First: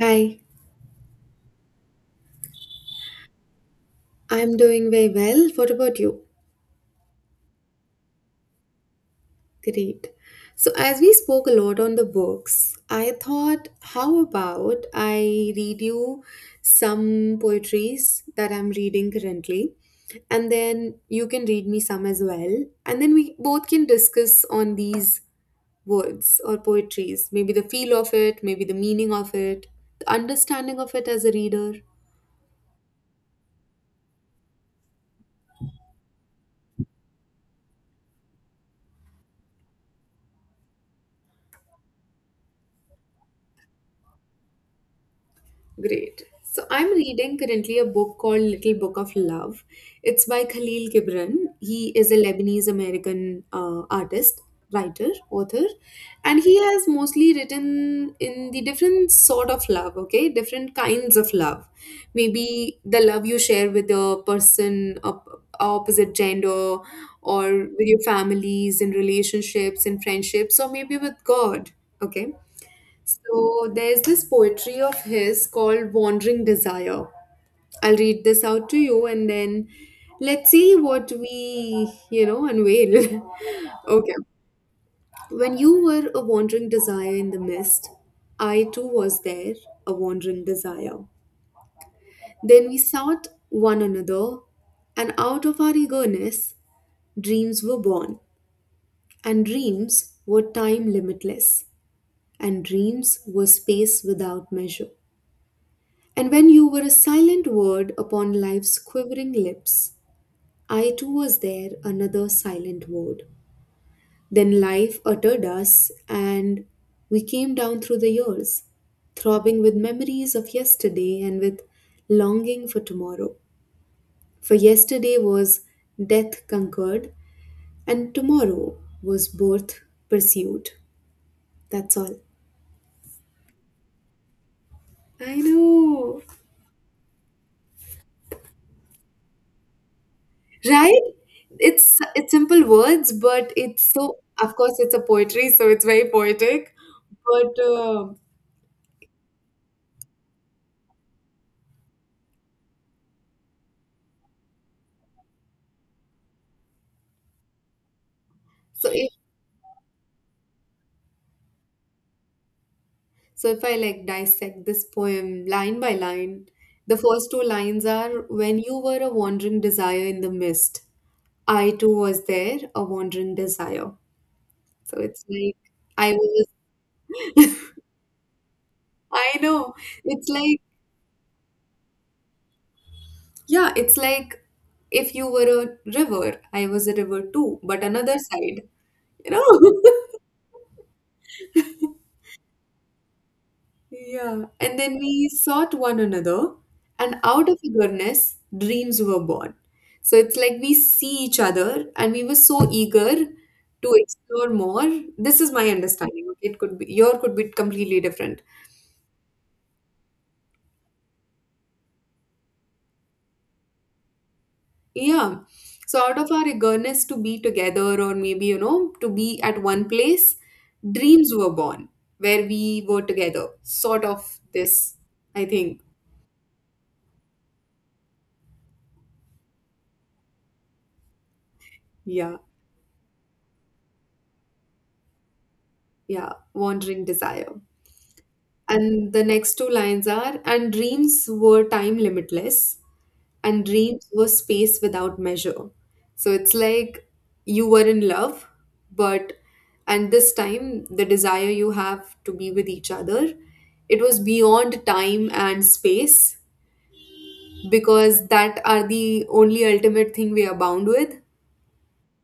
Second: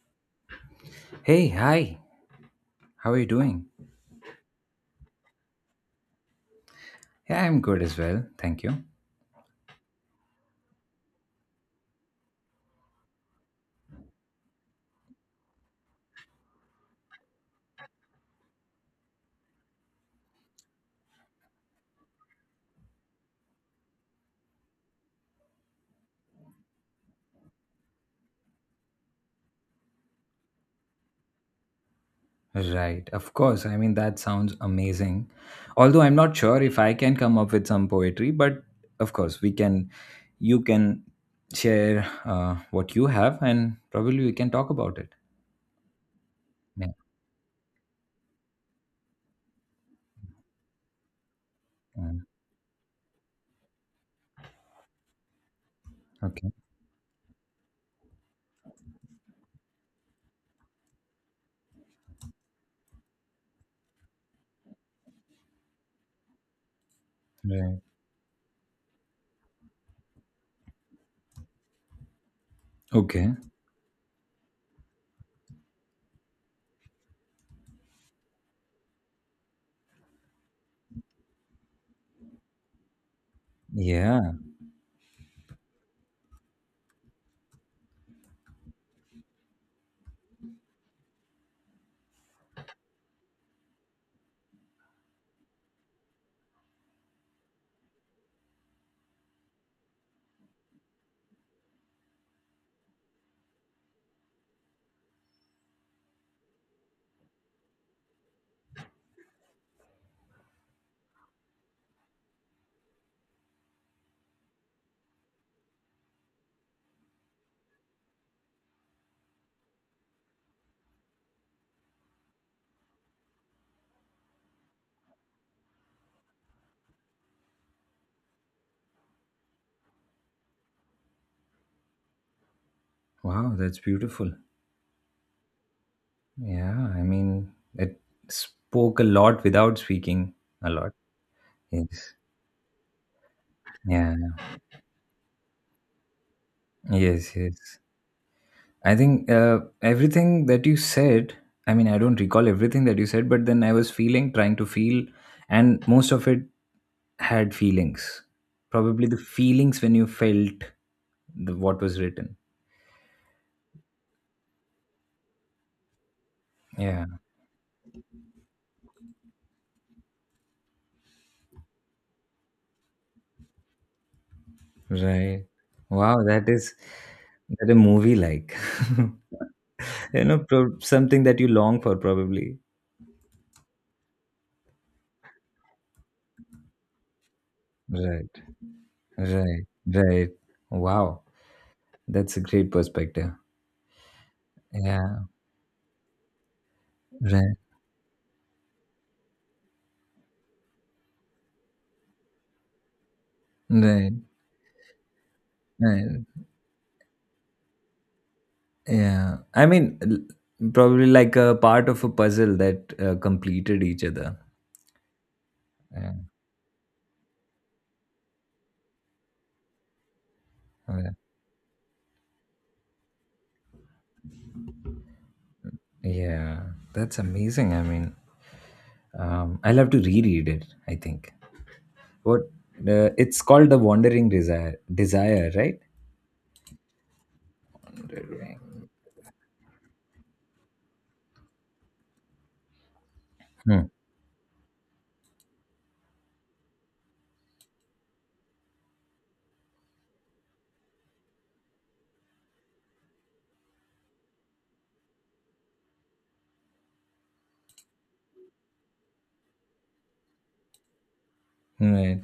Hi, Hey, hi. How are you doing? I'm doing very well. What about you? Yeah, I'm good as well. Thank you. Great. So, as we spoke a lot on the books, I thought, how about I read you some poetries that I'm reading currently, and then you can read me some as well, and then we both can discuss on these words or poetries, maybe the feel of it, maybe the meaning of it, the understanding of it as a reader. Right. Of course. I mean, that sounds amazing. Although I'm not sure if I can come up with some poetry, but of course, we can, you can share what you have and probably we can talk about it. Great. So Yeah. I'm reading currently a book called Little Book of Love. It's by Khalil Gibran. He is a Mm. Lebanese American artist, writer, author, and Okay. he has mostly written in the different sort of love, okay? Different kinds of love. Maybe the love you share with a person of opposite gender, or Right. with your families, in relationships, in friendships, or maybe with God, okay? Okay. So there's this poetry of his called Wandering Desire. I'll read this out to you and then let's see what we, you know, unveil. Okay. Yeah. When you were a wandering desire in the mist, I too was there, a wandering desire. Then we sought one another, and out of our eagerness, dreams were born, and dreams were time limitless, and dreams were space without measure. And when you were a silent word upon life's quivering lips, I too was there, another silent word. Then life uttered us, and we came down through the years, throbbing with memories of yesterday and with longing for tomorrow. For yesterday was death conquered, and tomorrow was birth pursued. That's all. Wow. That's beautiful. I know. Yeah. I mean, it spoke a lot without speaking a lot. Right, it's Yes. it's simple words, but it's Yeah. so of course it's a poetry, so it's very poetic, Yes. but Yes. I think everything that you said, I mean, I don't recall everything that you said, but then I was feeling, trying to feel, and most of it had feelings. so Probably if the feelings when you felt the, what was written. so if I like dissect this poem line by line, the Yeah, first two lines are, when you were a wandering desire in the mist, I too was there, a wandering desire. So it's right. like I Wow, was, that is that a movie like. I know, You it's know, like, something that you long for, probably. yeah, it's like, if you were a river, I was a river too, but another Right, side, you right, know. right. Wow, that's a great perspective. Yeah, and then Yeah, we sought one another, and out right, of eagerness, dreams were born. So it's like we see each other, and we were so eager to right, explore more. This is my right. understanding. Okay? It could be your, could be completely different. Yeah, I mean, probably like a part of a puzzle that completed each other. Yeah. So Yeah, out of our eagerness to be together, or maybe you know to be at one place, okay. dreams were born where we were together. Sort of this, I think. Yeah, yeah. That's amazing. I mean, I'll have to reread it. I think Yeah, what it's called, the Wandering Desire, desire, right? yeah. Wandering desire. Wandering. And the next two lines are, and dreams were time limitless, and Hmm. dreams were space without measure. So it's like you were in love, but, and this time, the desire you have to be with each other, it was beyond time and space because that are the only ultimate thing we are bound with. Right.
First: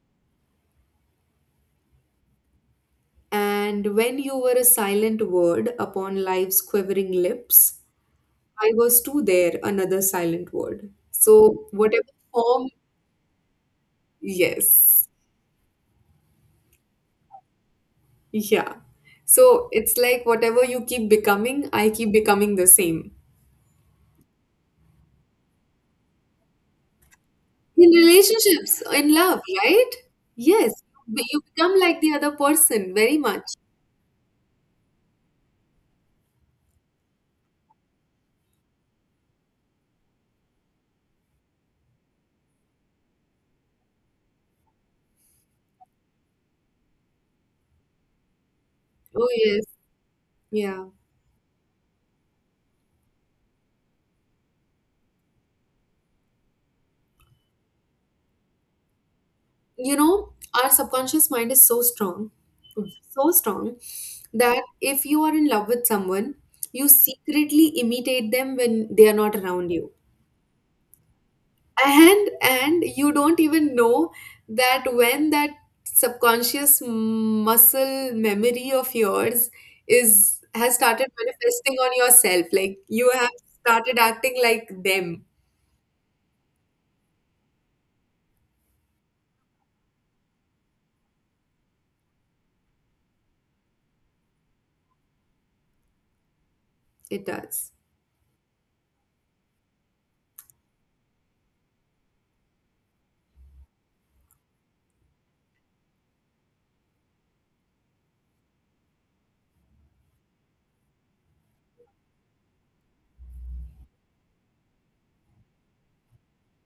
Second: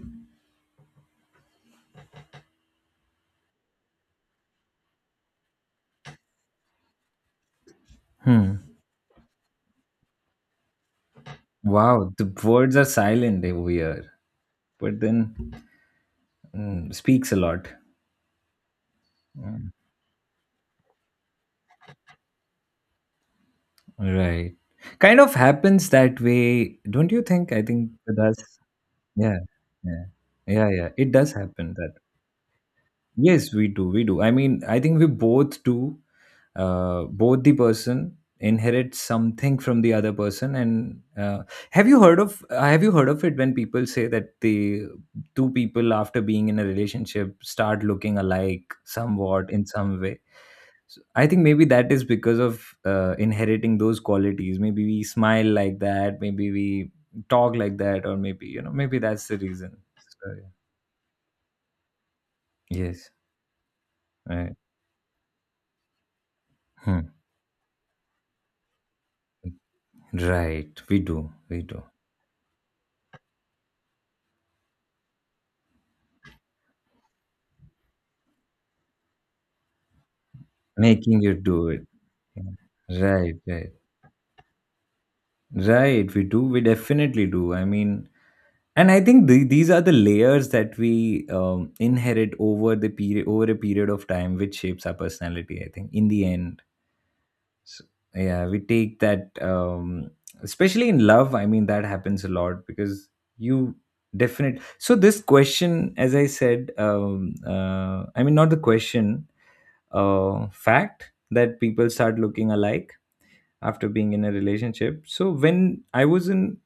And when you were a silent word upon life's quivering lips, Hmm. I was too there, another silent word. So, whatever Wow, the form, words are silent over here, but yes, then speaks a lot. yeah. So, Mm. it's like whatever you keep becoming, I keep becoming the same. Right. Kind of happens that way, don't you think? I think In with us. relationships, in Yeah, love, right? yeah, yeah, Yes, yeah. It but does you happen become that. like the other person very much. Yes, we do. We do. I mean, I think we both do, both the person inherits something from the other person, and have you heard of it when people say that the two people after being in a relationship start looking alike Oh, somewhat in yes, some way, yeah. so I think maybe that is because of inheriting those qualities. Maybe we smile like that, maybe we talk like that, or maybe, you know, maybe that's the reason. You So, know, our subconscious mind is so strong, yeah. Yes, so strong, right. that if you are in love with someone, you Hmm. secretly imitate them when they are not around you. Right, we do, we do, And you don't even know that when that subconscious muscle memory of yours is, has started making you do manifesting it. on yourself, like you have Right, right, started acting like them. right. We do. We definitely do. I mean, and I think the, these are the layers that we inherit over the period, over a period of time, which shapes our personality. I think in the end, It does. so, yeah, we take that, especially in love. I mean, that happens a lot because you definite. So this question, as I said, I mean, not the question, fact that people start looking alike after being in a relationship. So when I was in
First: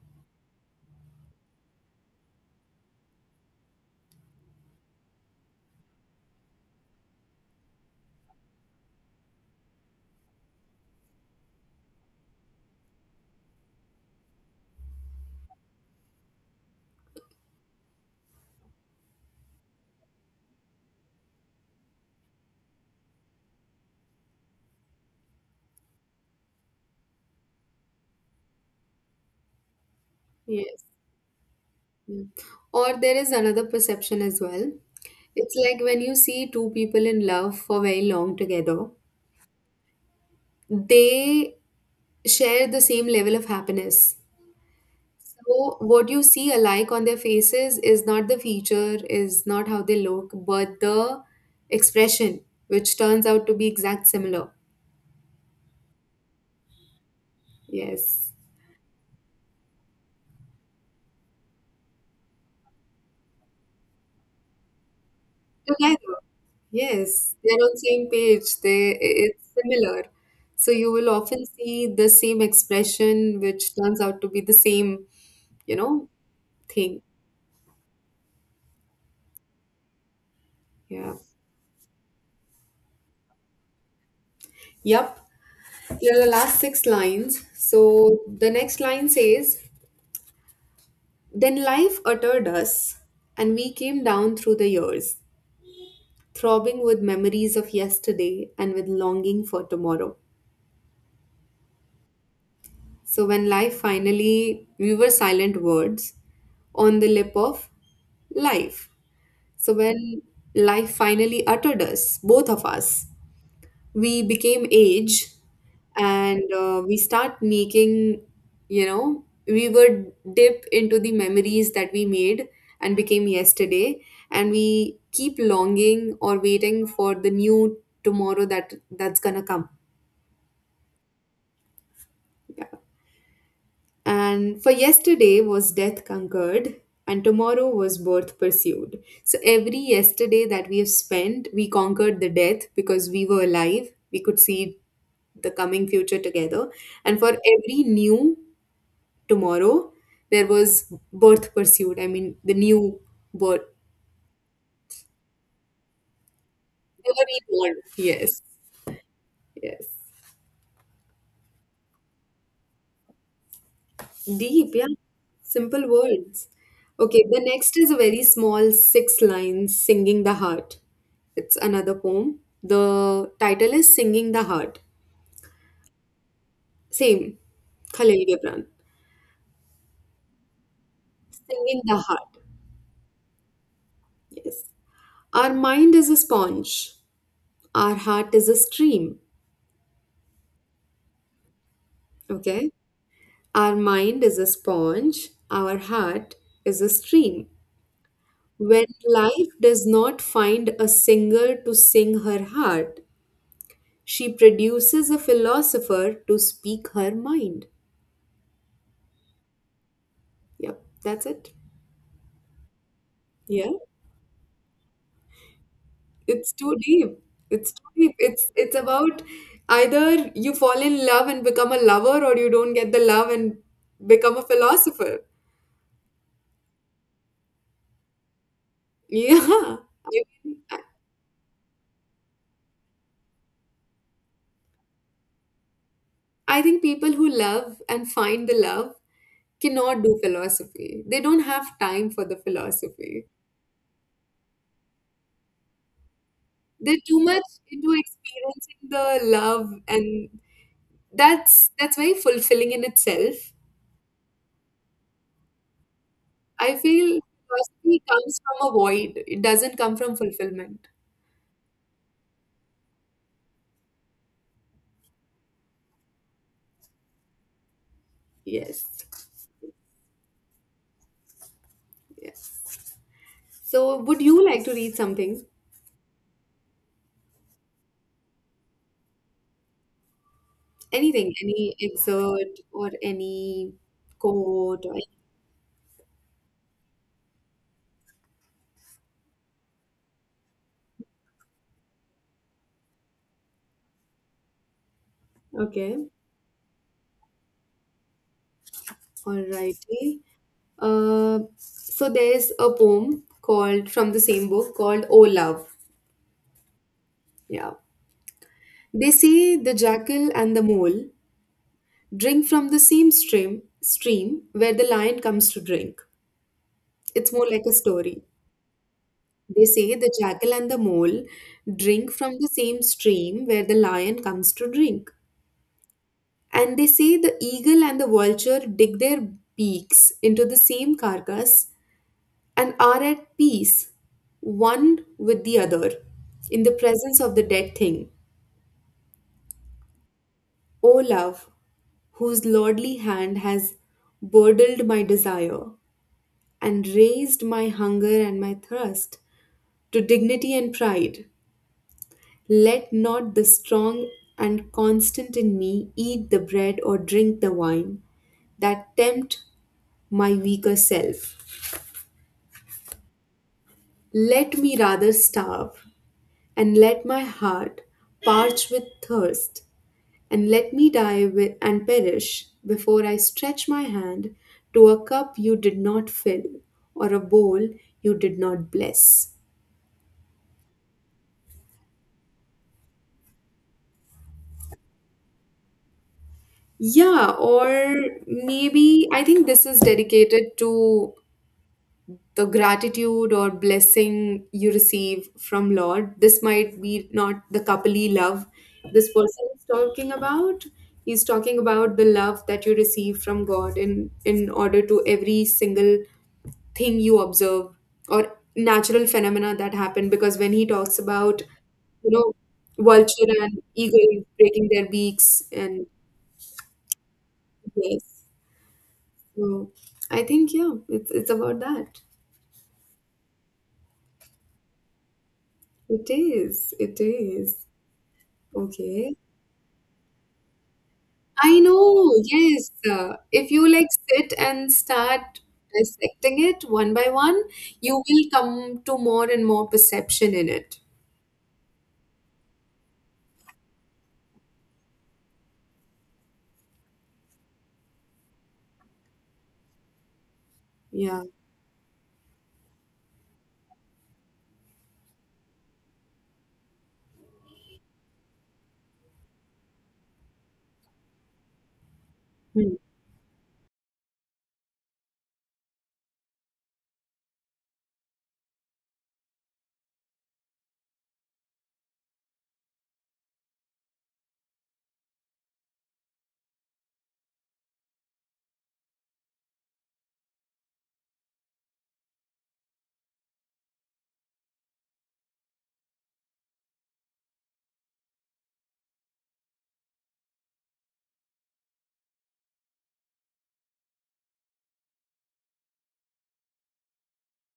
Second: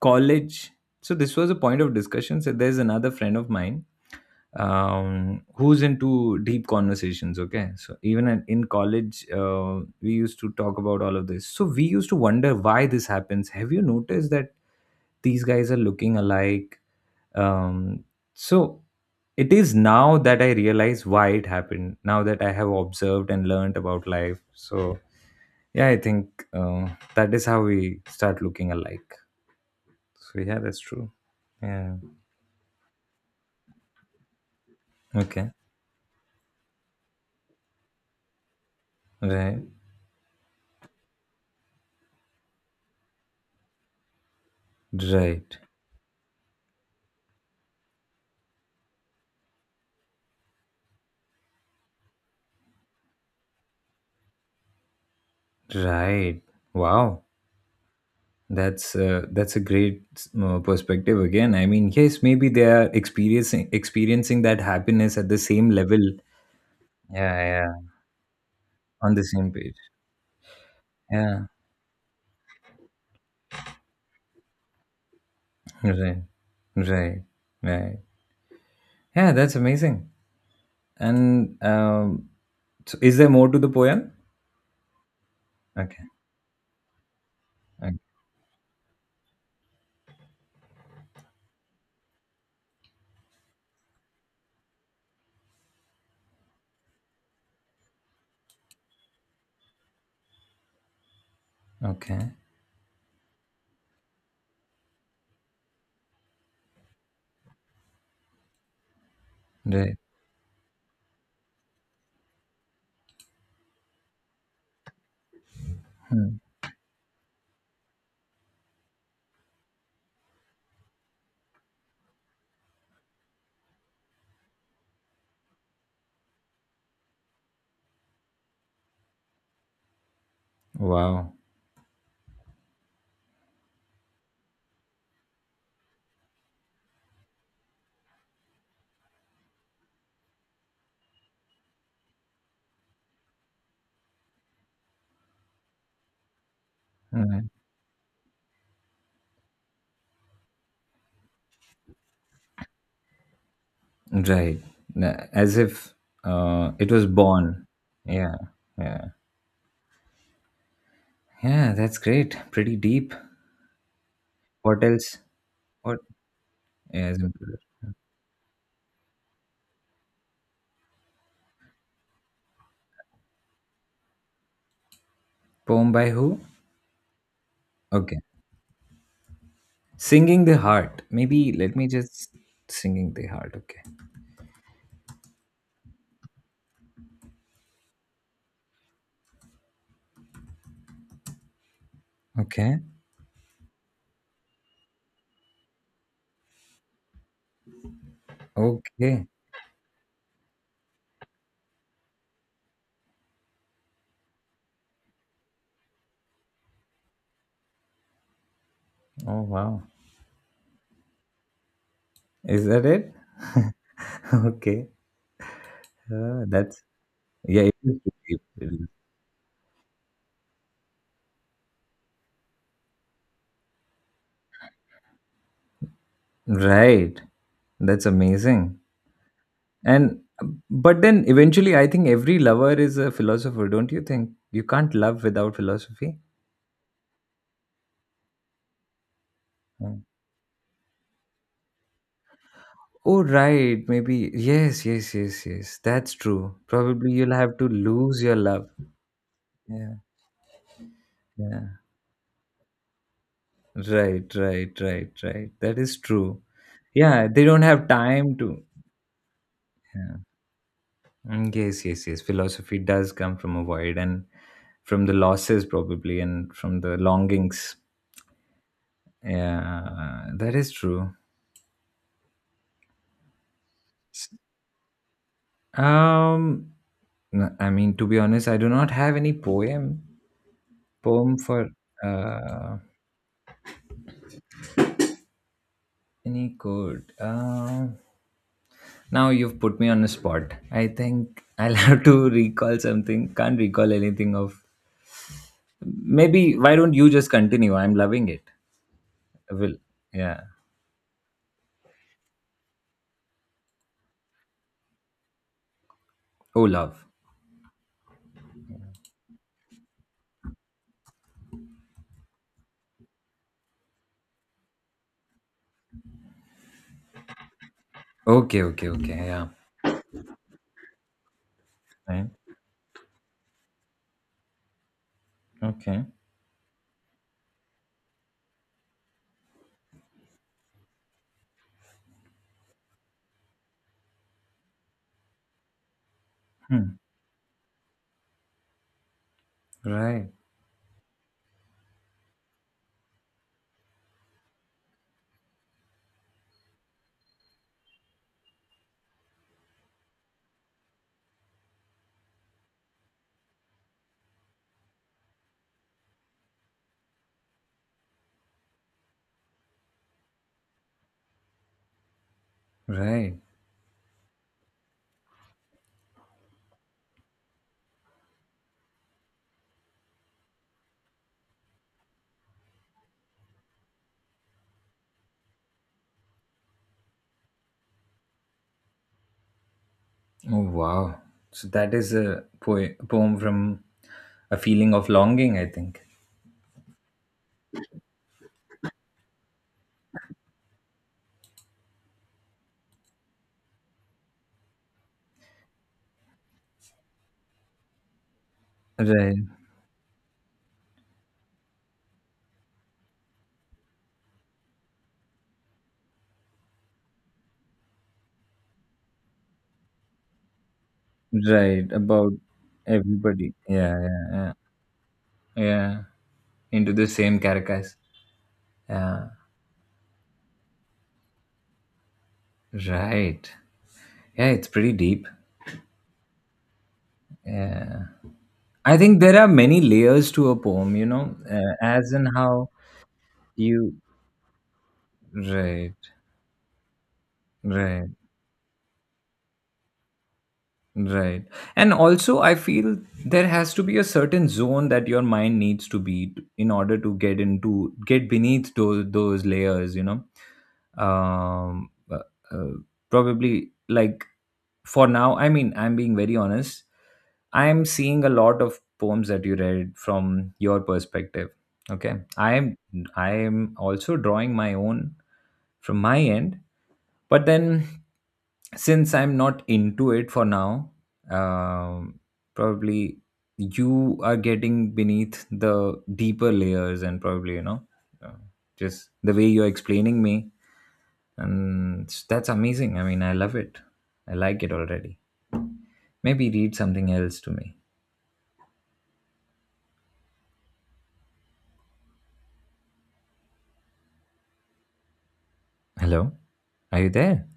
college, so this was a point of discussion. So there's another friend of mine who's into deep conversations. Okay, so even in college, we used to talk about all of this. So we used to wonder why this happens. Have you noticed that these guys are looking alike? Um, so it is now that I realize why it happened. Now that I have observed and learned about life, so yeah, I think that is how we start looking alike. So yeah, that's Yes. true. Yeah. Mm. Or there is another perception as well. Okay. It's like when you see two people in love for very long together, Right. they share the same level of happiness. Right. So what you see alike on their faces is not the feature, is not how they look, but the expression, which turns out to be exact similar. Right. Wow. Yes. That's a great perspective again. I mean, yes, maybe they are experiencing that happiness at the same level. Together. Yes. Yeah, They're on yeah. same page. They, On the it's same page. similar. So you will often Yeah. see the same expression, which turns out to be the same, you know, Right. thing. Right. Right. Yeah, that's amazing. Yeah. And so is there more to the poem? Yep. Okay. Here are the last six lines. Okay. So the next line says, then life uttered us, and we came down through the years, throbbing with memories of yesterday and with longing for tomorrow. Okay. So when life finally, we were silent words on the lip of life. So Right. when life finally uttered us, both of us, we became age Hmm. and we start making, you know, we would dip into the memories that we made and became yesterday, and we keep longing or waiting for the new tomorrow that's gonna come. Wow. Yeah. And for yesterday was death conquered, and tomorrow was birth pursued. So every yesterday that we have spent, we conquered the death because we were alive. We could see the coming future together. And for Mhm. every new tomorrow, there was birth pursued. I mean, the new birth. Right. As if it was They were born. reborn. Yeah. Yes. Yeah. Yes. Yeah. That's great. Pretty deep. Deep, What yeah. else? Simple What? words. Yeah, it's Okay, the included. next is a very small six lines, Singing the Heart. It's another poem. The title is Singing the Heart. Poem by who? Same, Okay. Khalil Gibran. Singing the Heart. Maybe let Singing me the just Heart. singing the heart. Okay. Yes. Our mind is a sponge, our heart is a stream. Okay? Okay. Our mind is a sponge, our heart is a stream. When Okay. life does not find a singer to sing her heart, she produces a philosopher to speak her mind. Oh wow. Yep, that's it. Is that it? Yeah, Okay. It's too That's deep. yeah. It's It too is deep. pretty It's deep. about either you fall in love and become a lover, or you don't get the love and become a philosopher. Right. That's amazing. Yeah, I, And mean, I but then eventually, I think every lover is a philosopher, don't you think? You can't love without philosophy. I think people who love and find the love Mm. cannot do philosophy. They don't have time for the Oh, philosophy. right. Maybe. Yes, yes, yes, yes. That's true. They're Probably too you'll much have to into lose your love. experiencing the love, Yeah, and that's yeah. Very fulfilling in itself. Right, right, right, right. That is true. I feel Yeah, they don't have philosophy time comes to. from a void. It doesn't come from Yeah. fulfillment. Mm, yes, yes, yes. Philosophy does come from a void and from the losses, probably, and from the longings. Yes. Yeah, that is true. Yes. So, would you like to read something? Um, I mean, to be honest, I do not have any poem Anything, poem for any excerpt uh, or any quote or, any code. Now you've put me on the spot. I think I'll have to recall something. Can't recall anything of. okay. Maybe why don't you just continue? I'm loving it. I will. Alrighty. Yeah. So there's a poem called, from the same book, called Oh Love. Oh, love. Yeah. They say the jackal and the mole drink from the same stream where the lion comes to drink. It's more like a story. Okay. Okay. Okay. Yeah. They say the jackal and the mole drink Right. from the same stream where the lion comes to drink. Okay. And they say the eagle and the vulture dig their beaks into the same carcass and are at peace, one with the other, in the Hmm. presence of the dead thing. Right. O love, whose lordly hand has burdened my desire and raised my hunger and my thirst to dignity and pride. Let not the strong and constant in me eat the bread or drink the wine that tempt my weaker self. Right. Let me rather starve, and let my heart parch with thirst, and let me die with, and perish before I stretch my hand to a cup you did not fill or a bowl you did not bless. Oh, wow. So that is a poem from a feeling of longing, I think. Yeah, or maybe I think this is dedicated to the gratitude or blessing you receive from Lord. This might be not the kapali love this Right, person is talking about. He's talking about the love that you receive from God, in order to every single thing you observe or natural phenomena that happen, because when he talks about, right. you know, About vulture everybody. and Yeah, eagle yeah, yeah. breaking their beaks and, Yeah, into the same carcass. yes, Yeah, so I think, yeah, it's about that. right. Yeah, it's pretty deep. It is, it is. I Okay. think there are many layers to a poem, you know, I as know, in how yes. If you like you. sit and start Right, dissecting it one by one, you right. will come to more and more perception in it. Right. And also, I feel there has to be a certain zone that your mind needs to be in order to get into, get beneath those layers, you know. Yeah. Um, uh, uh, Probably like for now, I mean, I'm being very honest. I'm seeing a lot of poems that you read from your perspective. Okay. I am Hmm. I am also drawing my own from my end, but then since I'm not into it for now, um, probably you are getting beneath the deeper layers, and probably you know, uh, just the way you're explaining me, and that's amazing. I mean, I love it. I like it already. Maybe read something else to me. Hello, are you there?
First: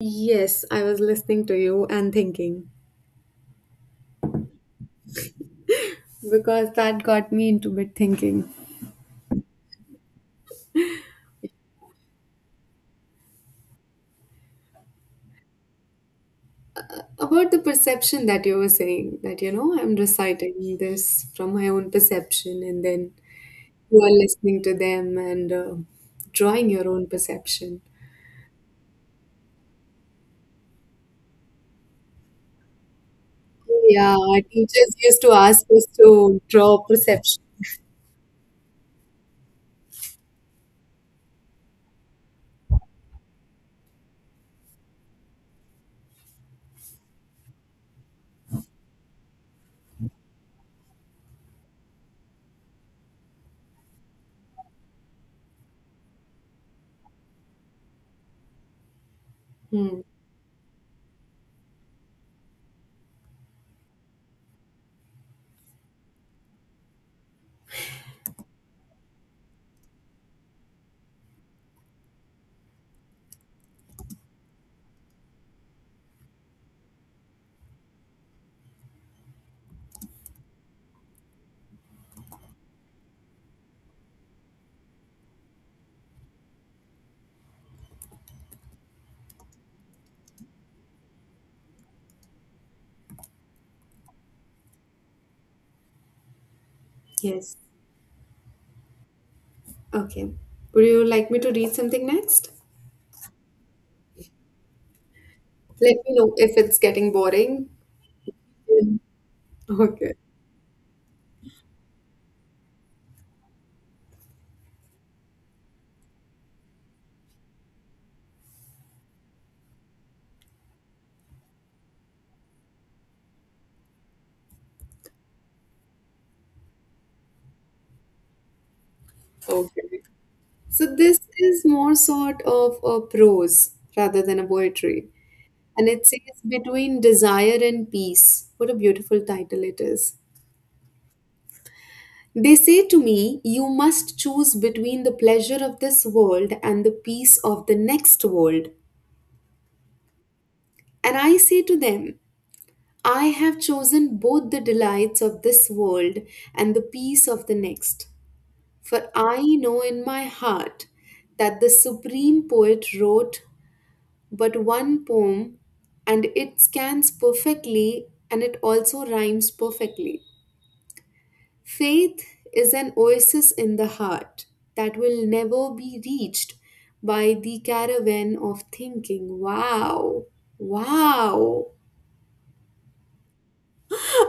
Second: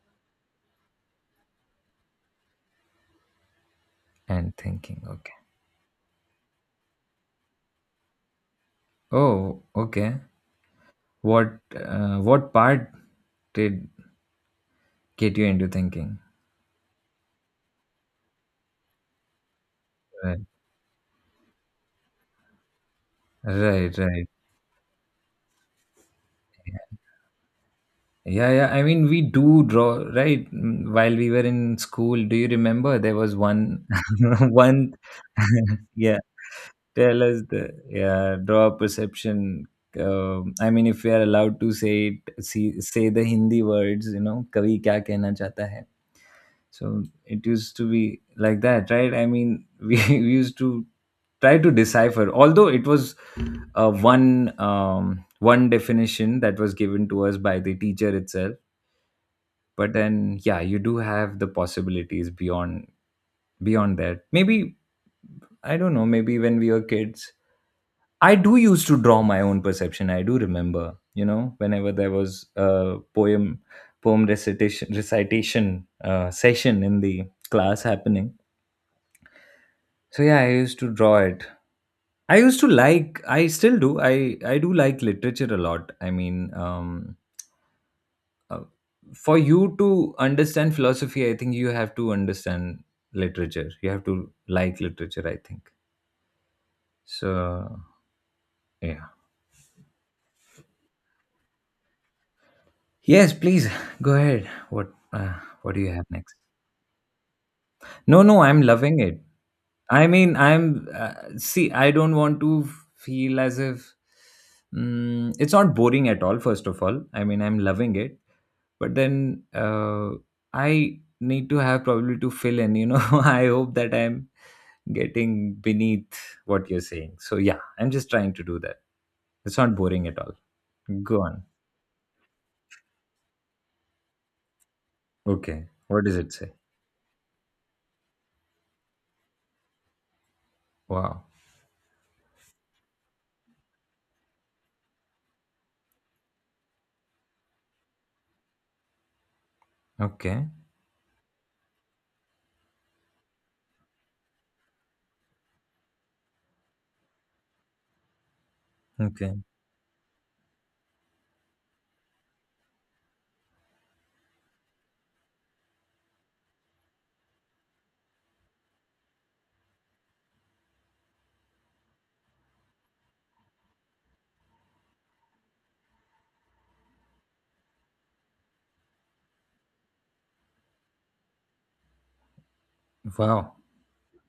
Yes, I was listening to you and thinking And thinking, okay, because that got me into bit thinking. oh, okay. What part did get you into thinking? About the perception that you were saying, that, you know, I'm Right, reciting this from my own perception, and then right, you are right. listening to them and drawing your own perception. Yeah, yeah. I mean, we do draw, right? Mm, while we were in school, do you remember there was one, Yeah, one, teachers used to ask us yeah, to draw tell us perception. the, yeah, draw a perception. I mean, if we are allowed to say it, see, say the Hindi words, you know, kavi kya kehna chahta hai. So it used to be like that, right? I mean, we used to try to decipher, although it was one definition that was given to us by the teacher itself, but Hmm. then yeah, you do have the possibilities beyond that. Maybe I don't know, maybe when we were kids, I do used to draw my own perception. I do remember, you know, whenever there was a poem recitation session in the class happening, so yeah, I used to draw it. I used to like, I still do, I do like literature a lot. I mean um uh, for you to understand philosophy, I think you have to understand literature, you have to like literature, I think. Yes. So yeah. Okay. Would you like me to read something next? Yes please. Go ahead, what do you Let have me know next? if it's getting boring. No, no, I'm Yeah. loving it. I Okay. mean, I'm see, I don't want to feel as if it's not boring at all, first of all. I mean, I'm loving it, but then I need to have probably to fill in, you know. I hope that I'm getting beneath what you're saying. So, yeah, I'm just trying to do that. It's not Okay. boring at all. So this Go on. is more sort of a prose rather than a poetry. Okay. And What it does it says, say? Between Desire and Peace. What a beautiful title it is. Wow. They say to me, you must choose between the pleasure of this world and the peace of the next world. Okay. And I say to them, I have chosen both the delights of this world and the peace of the next, for Okay. I know in my heart that the supreme poet wrote but one poem, and it scans perfectly and it also rhymes perfectly. Faith is an oasis in the heart that will never be reached by the caravan of thinking. Wow! Wow! Wow.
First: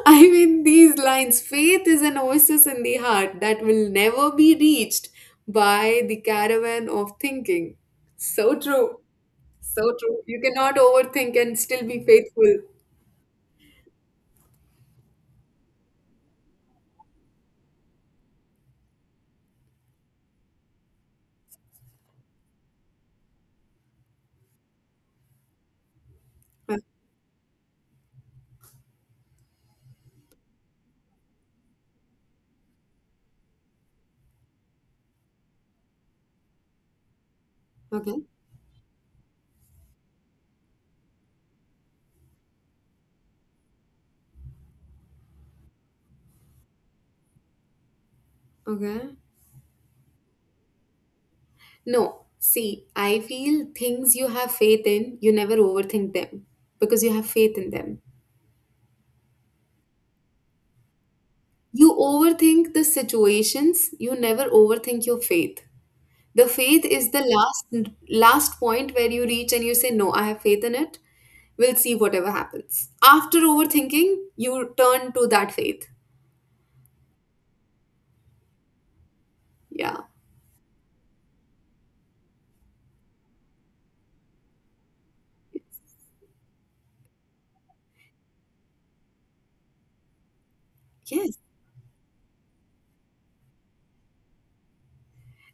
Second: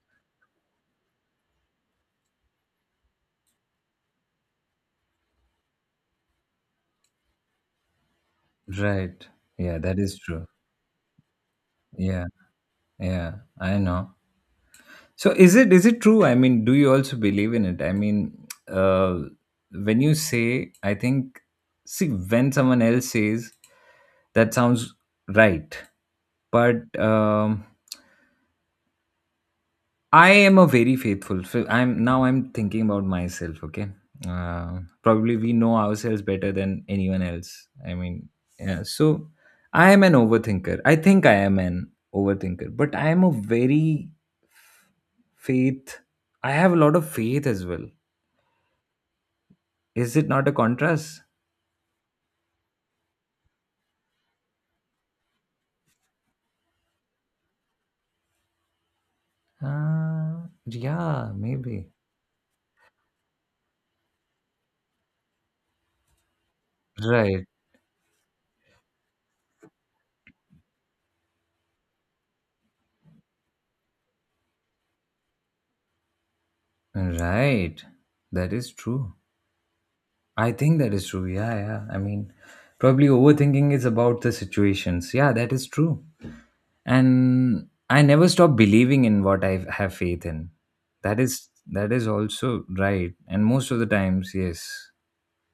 I mean, these lines, faith is an oasis in the heart that will never be reached by the caravan of thinking. So true. Right. Yeah, So that true. is You true. cannot overthink and still be Yeah. faithful. Yeah, I know. So is it, is it true? I mean, do you also believe in it? I mean, uh, when you say, I think, see, when someone else says, that sounds right. Uh, But I am a very faithful. So I'm, now I'm thinking about myself. Okay, probably we know ourselves better than anyone else. I Okay. mean, yeah. So I am an overthinker. I think I am an overthinker, but I am a very Faith. I have a lot of faith as well. Okay. Is it not a contrast? No, see, I feel things you have faith in, you never overthink them because you have faith in them. Yeah, maybe. You overthink the situations, you never overthink your faith. The faith is the Right. last point where you reach and you say, "No, I have faith in it. We'll see whatever happens." After overthinking, you turn to that faith. Right. That is true. Yeah. I think that is true. Yeah, yeah. I mean, probably overthinking is about the situations. Yeah, that is true. And I never stop believing in what I have faith in. That Yes. is, that is also right. And most of the times, yes.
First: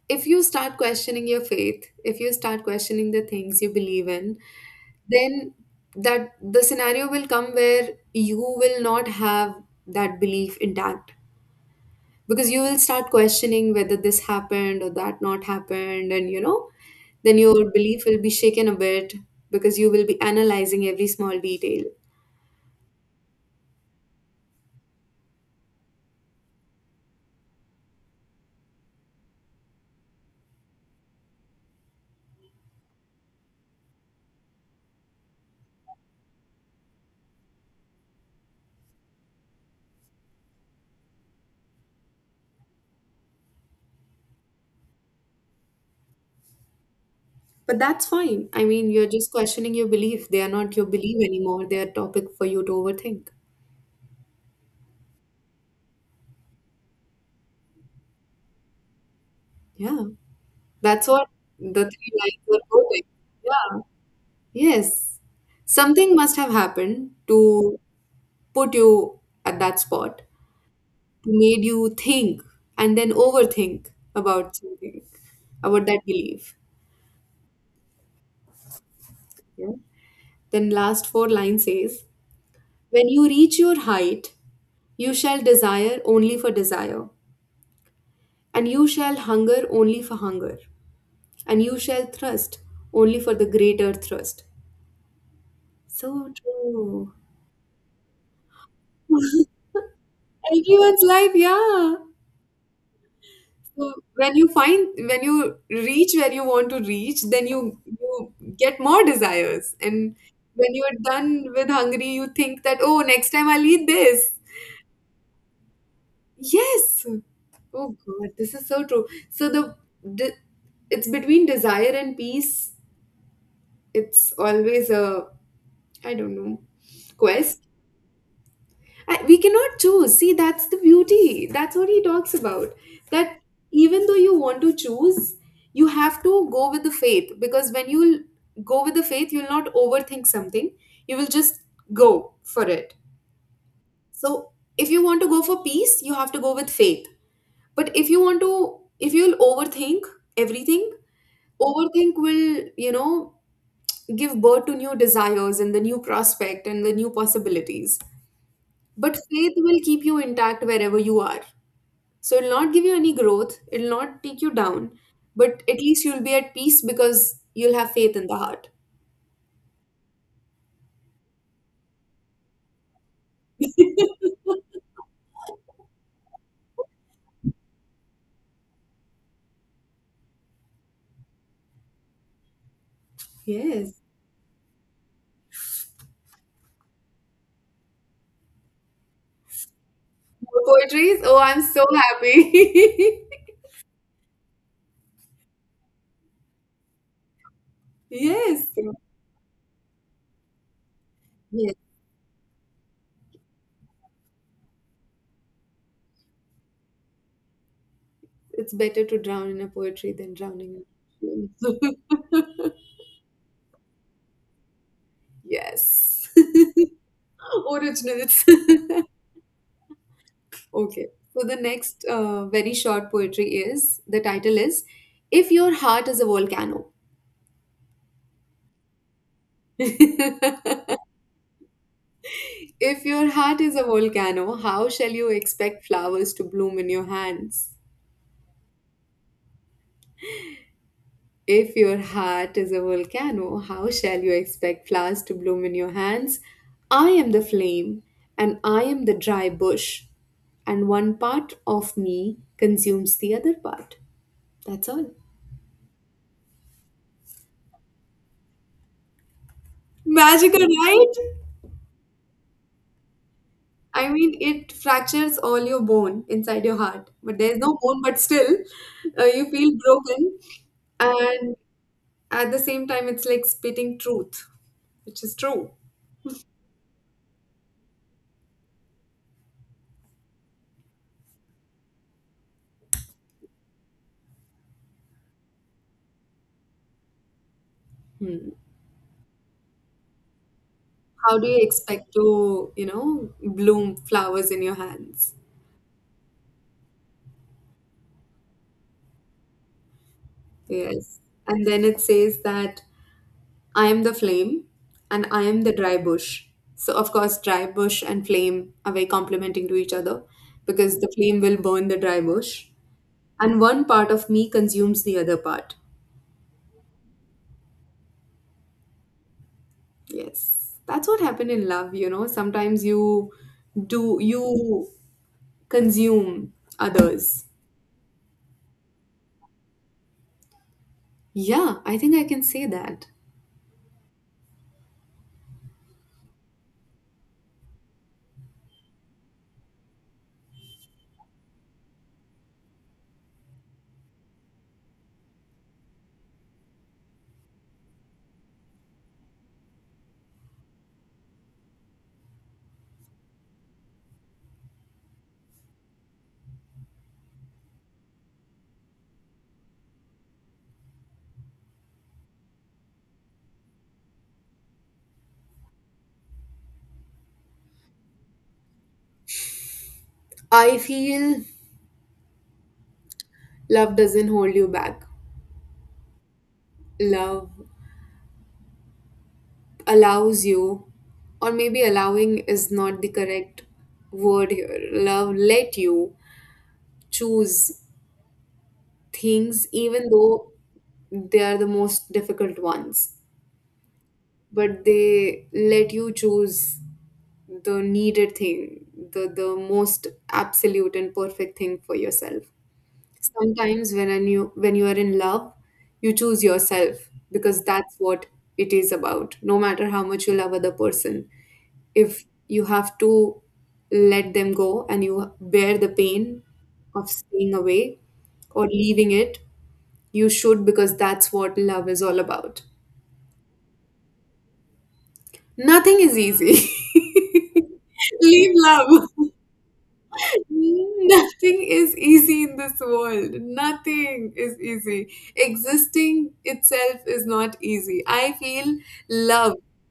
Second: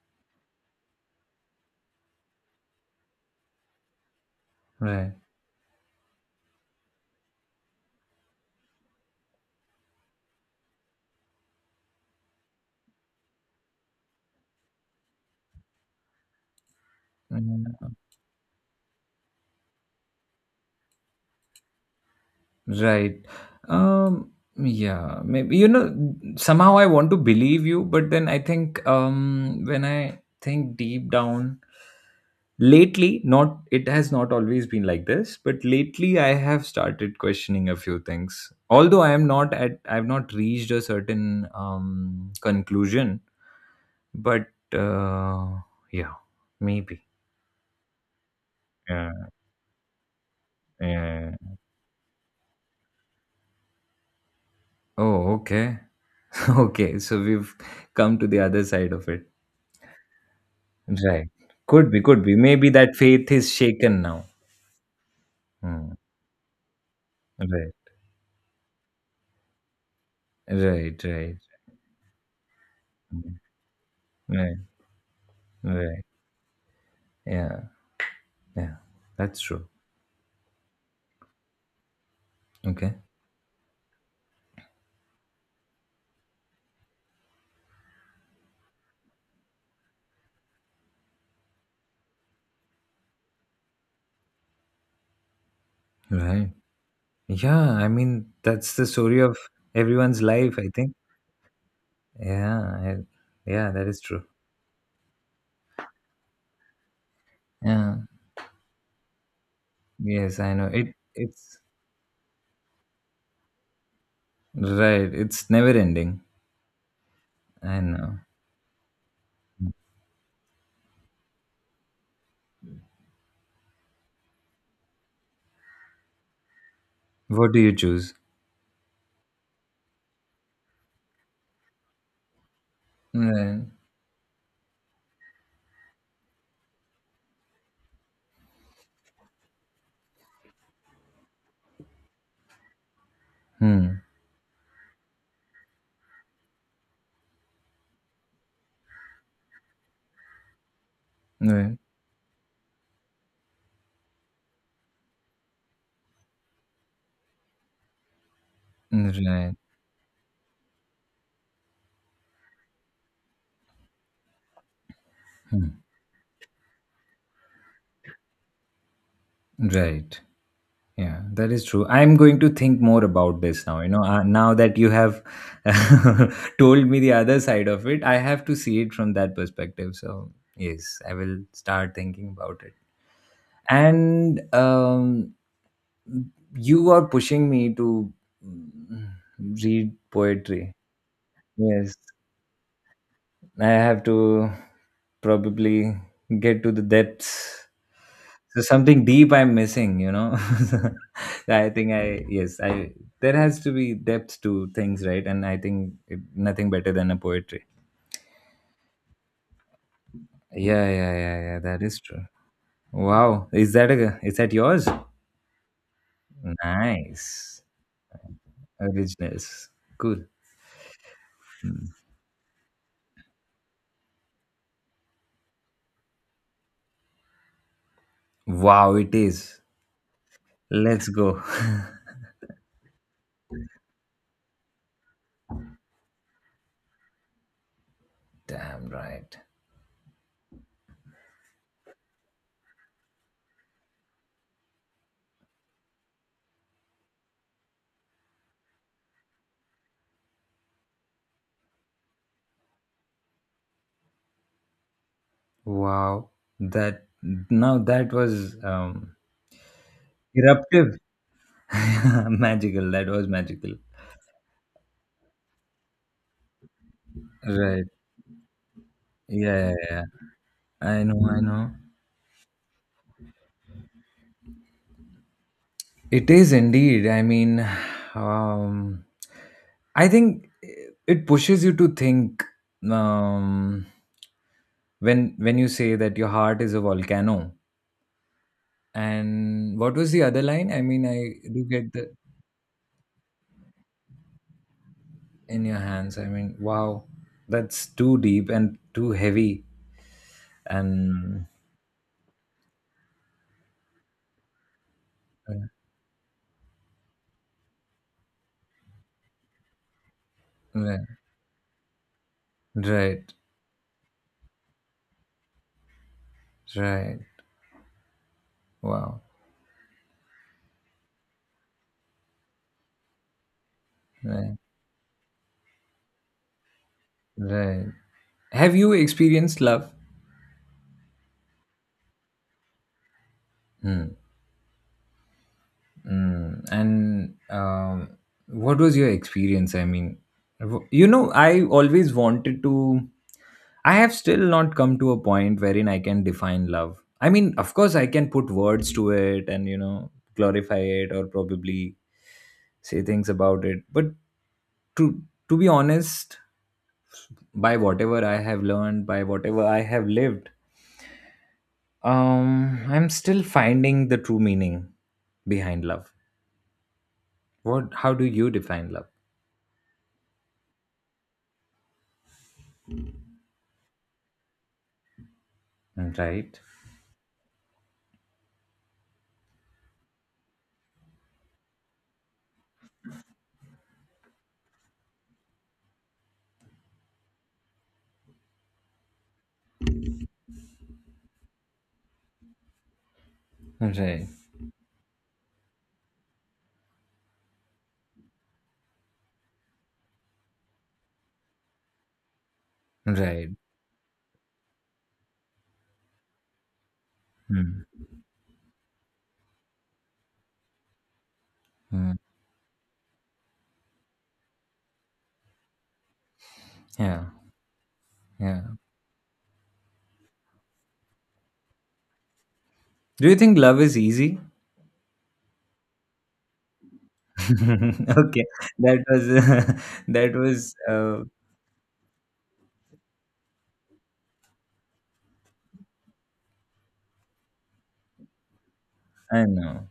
If you start questioning your faith, if you start questioning the things you believe in, Right. then that the scenario will come where you will not have that belief intact, because you will start questioning whether this happened or that not happened, and then your Mm-hmm. belief will be shaken a bit because you will be analyzing every small detail. Right. Um, yeah, maybe you know somehow I want to believe you, but then I think when I think deep down lately, not it has not always been like this, but lately I have started questioning a few things. Although I am not at, I've not reached a certain conclusion, but uh yeah, maybe. But that's fine. I mean, you're Yeah, just questioning your belief. They are not your belief yeah. anymore. They are topic for you to overthink. Oh, okay. Okay, so we've come to the other side of it. Yeah. That's what Right. the Could be, three could be. lines are Maybe that quoting. faith is Yeah. shaken now. Yes. Hmm. Something must have happened Right. to put you at that spot, Right. to Right. made you think and then Mm. overthink about Right. something, about that Right. belief. Yeah. Yeah. That's true. Yeah. Then last four line says, Okay. when you reach your height, you shall desire only for desire, and you shall hunger only for hunger, and you shall thrust only for the greater thrust. So Right. true. Yeah. I mean, that's the story of everyone's life, I think. Everyone's life, yeah. Yeah. Yeah. That So is true. when you find when you reach where you want to reach, then you Yeah. you get more desires. And Yes. I know. when It. you're done It's with hungry, you think that, oh, next time I'll eat this. right. It's never ending. Yes. I Oh know. God, this is so true. So the it's between desire and peace. It's always a I don't know What do quest. you choose? We cannot choose. See, that's the beauty. That's what he talks about. That Right. even though you want to choose, you have to go with the faith, because when you'll go with the faith, you'll not overthink something. You will just go for it. Hmm. So, if you want to go for peace, you have to go with faith. But if you want to, if you'll overthink everything, Right. overthink will, give birth to new desires and the new prospect and the new possibilities. But faith Right. will keep you intact wherever you are. So it'll not give you any growth, it'll not take you down, but Hmm. at least you'll be at peace because you'll have faith in the heart. Right. Yeah, that is true. I'm going to think more about this now. You know, now that you have told me the other side of it, I have to see it from that perspective. So, yes, I will start thinking about it. Yes. And you are pushing me to mm, read poetry. Poetry, oh, I'm so Yes. happy. I have to probably get to the depths. So Yes. So, something deep I'm missing, you know. I yes, think I yes, I there has to be depth to things, right? And I think it, nothing better than a poetry. it's better to drown in a poetry than drowning Yeah, yeah, yeah, in yeah. That is true. a… Wow, is that a is that yours? Yes. Nice Originals. originals. Cool. Okay. So the next very short poetry, is the title is "If Your Heart is a Volcano." Wow, it is. Let's go. If your heart is a volcano, how shall you expect flowers to bloom in your hands? Damn right. If your heart is a volcano, how shall you expect flowers to bloom in your hands? I am the flame, and I am the dry bush, and one part of me consumes the other part. That's all. Wow, that now that was Magical, eruptive. right? Magical. That was magical. I mean, it fractures all your bone inside your heart, but there's no Right. bone, but still, you feel Yeah, yeah, yeah. broken. I know, I And know. at the same time, it's like spitting truth, which is true. It is indeed. I mean, um, I think it pushes you to think, um, when you say that your heart is a volcano. Hmm. And what was the other line? I mean, How I do you do get expect the to, bloom flowers in your hands? in your hands. I mean, wow, that's too deep and too heavy. Yes. And And then it says that I am the flame and I am the dry bush. So, of course, dry bush and flame are very complementing to each other because right, the flame will burn the dry bush. right, And one part of me consumes the other part. right. Wow. Yes. That's what happened in love. Sometimes you do, Right, you consume others. right. Have you experienced love? Yeah, I think I can say that. Hmm. Mm. And what was your experience? I mean, you know, I always wanted to. I have still not come to a point wherein I can define love. I mean, of course, I can put words to it and, you know, glorify it or probably say things about it. But to to be honest, by whatever I have learned, by whatever I have lived, I'm still finding the true meaning behind love. What? How do you define love? I feel love doesn't hold you back. Right. Love allows you, or maybe allowing is not the correct word here. Love let you choose things even though they are the most difficult ones. Right. But they let you choose the needed thing, the most absolute and perfect thing for yourself. Right. Sometimes when I knew when you are in love, you choose yourself because Hmm. that's what it is about. No matter how much you love other person, Hmm. if you have to let them go and you bear the pain of Yeah. staying away Yeah. or leaving it, you should, because that's what love is all about. Do you think love is easy? Nothing is easy. Okay. Leave That love. was. That was. Mm, nothing is easy in this world. Nothing is easy. Existing itself is not easy. I feel I love know.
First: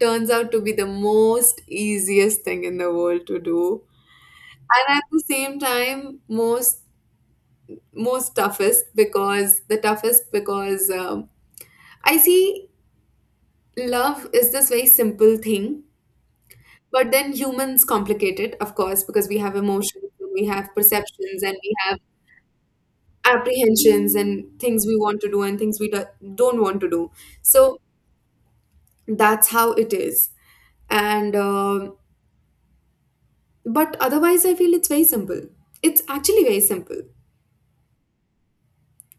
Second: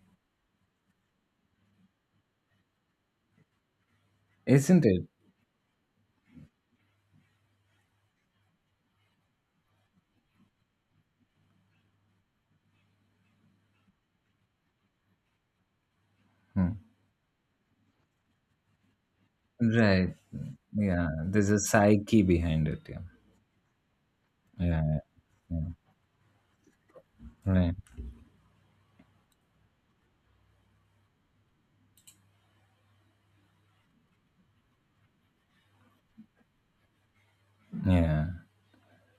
turns out to be the most easiest thing in the world to do. Isn't And at it? the same time, most toughest because the toughest because I see love is this very simple thing, Hmm. but then humans complicate it, of course, because we have emotions, Right. and we have Yeah. perceptions, There's and a we have psyche behind it. Yeah. apprehensions and things we Yeah. want to do and Yeah. things we don't want to do. Right. So that's how it is. And but otherwise, I feel it's very simple. It's actually very simple, Yeah.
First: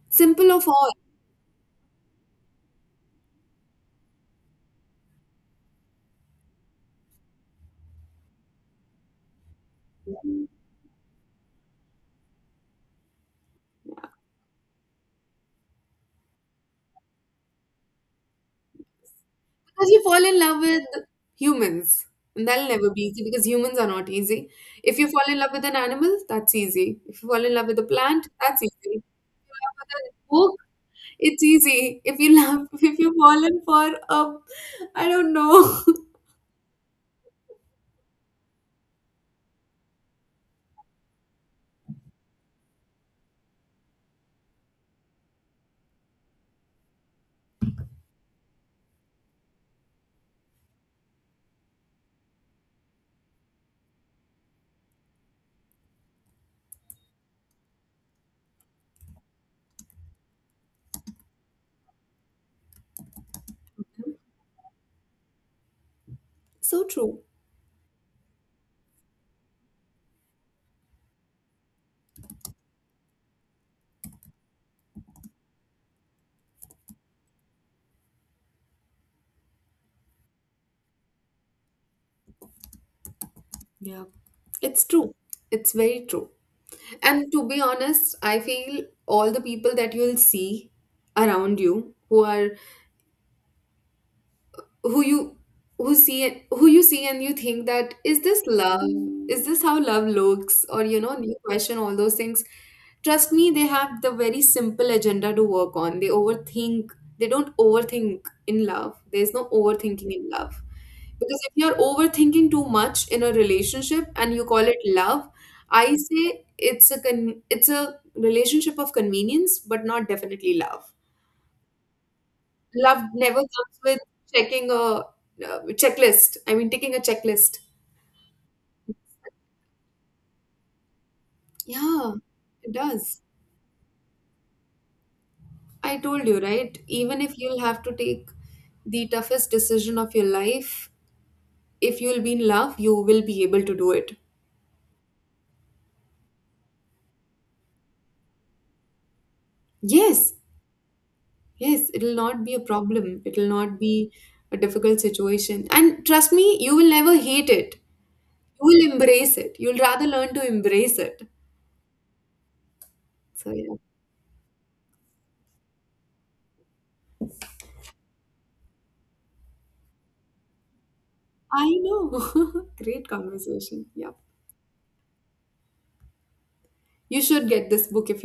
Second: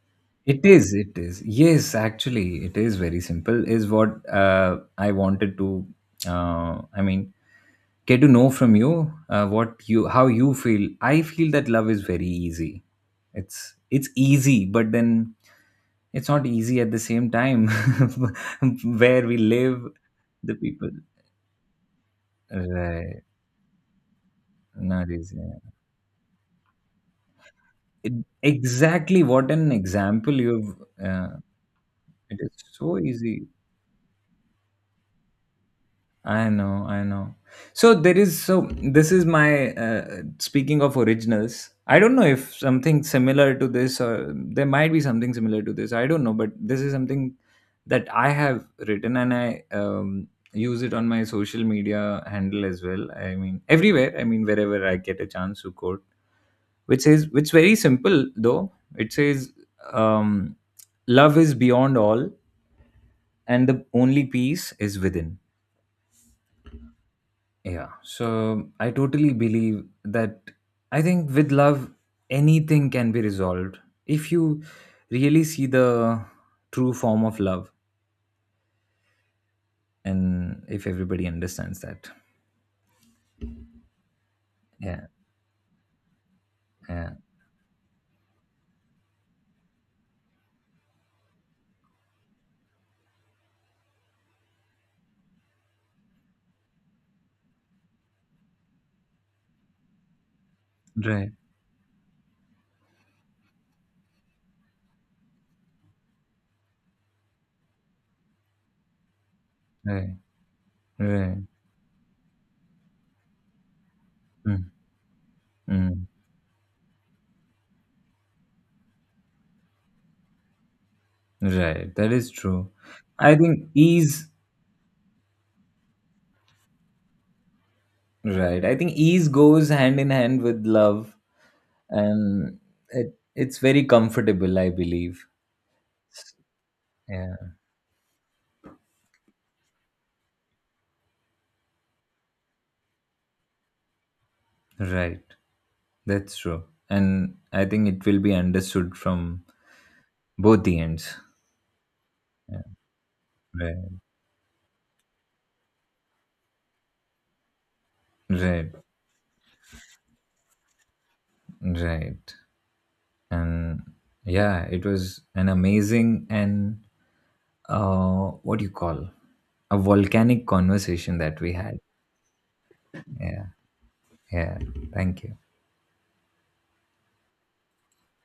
simple It of all, is, it is. Yes, actually, it is very simple, is what I wanted to, I mean, get to know from you, what you, how you feel. I feel that love is very easy. It's easy, but then it's not easy at the same time where we live, because you fall in the love with people. humans. And that'll never be Right. easy because humans are not easy. If you Not fall easy. in love with an animal, that's easy. If you fall in love with a It, plant, that's easy. If you exactly what fall an in love with a example book, you've, uh, it's easy. If you it is love, so if you fall easy. in for a, I don't know. I know, I know. So there is so this is my speaking of originals. I don't know if something similar to this or there might be something similar to this. I don't know, but this is something that I have written and I use it on my social media handle as well. I mean everywhere. I mean wherever I get a chance to quote, which says which very simple though. It says, um, love is beyond all, and the only peace is within. So true. Yeah, so I totally believe that I think with love, anything can be resolved if you really see the true form of love and if everybody understands that. Yeah, it's Yeah, true. It's very true. yeah, And to be honest, I feel all the people that you'll see around you who are who you who see it who you see and you think that is this love, is this how love looks, or right, you question all those things, trust me, they have the very simple agenda to work on. They overthink. They don't overthink in love. There's no overthinking right, in love, right, because if you're overthinking too much in a relationship and you mm, call it love, I mm, say it's a it's a relationship of convenience, but not definitely love. right. That is true. Love I never think comes with ease, checking a checklist. I mean, taking a checklist. right, I think ease goes hand in hand with love Yeah, and it it, does. it's very comfortable, I believe. I told you, right? Even Yeah, if you'll have to take the toughest decision of your life, if you'll be in love, you will be able to do it. right. That's true. And I think it will be understood from Yes, both the ends. yes, it'll not be a problem. It'll not Right. be a difficult situation. And trust me, you will never hate it. You Right. will embrace it. You'll rather learn to embrace it. Right. So, yeah. And yeah, it was an amazing and what do you call? A volcanic conversation that we I had. know. Great Yeah. conversation. Yeah. Yeah. Thank you. You should get this book if you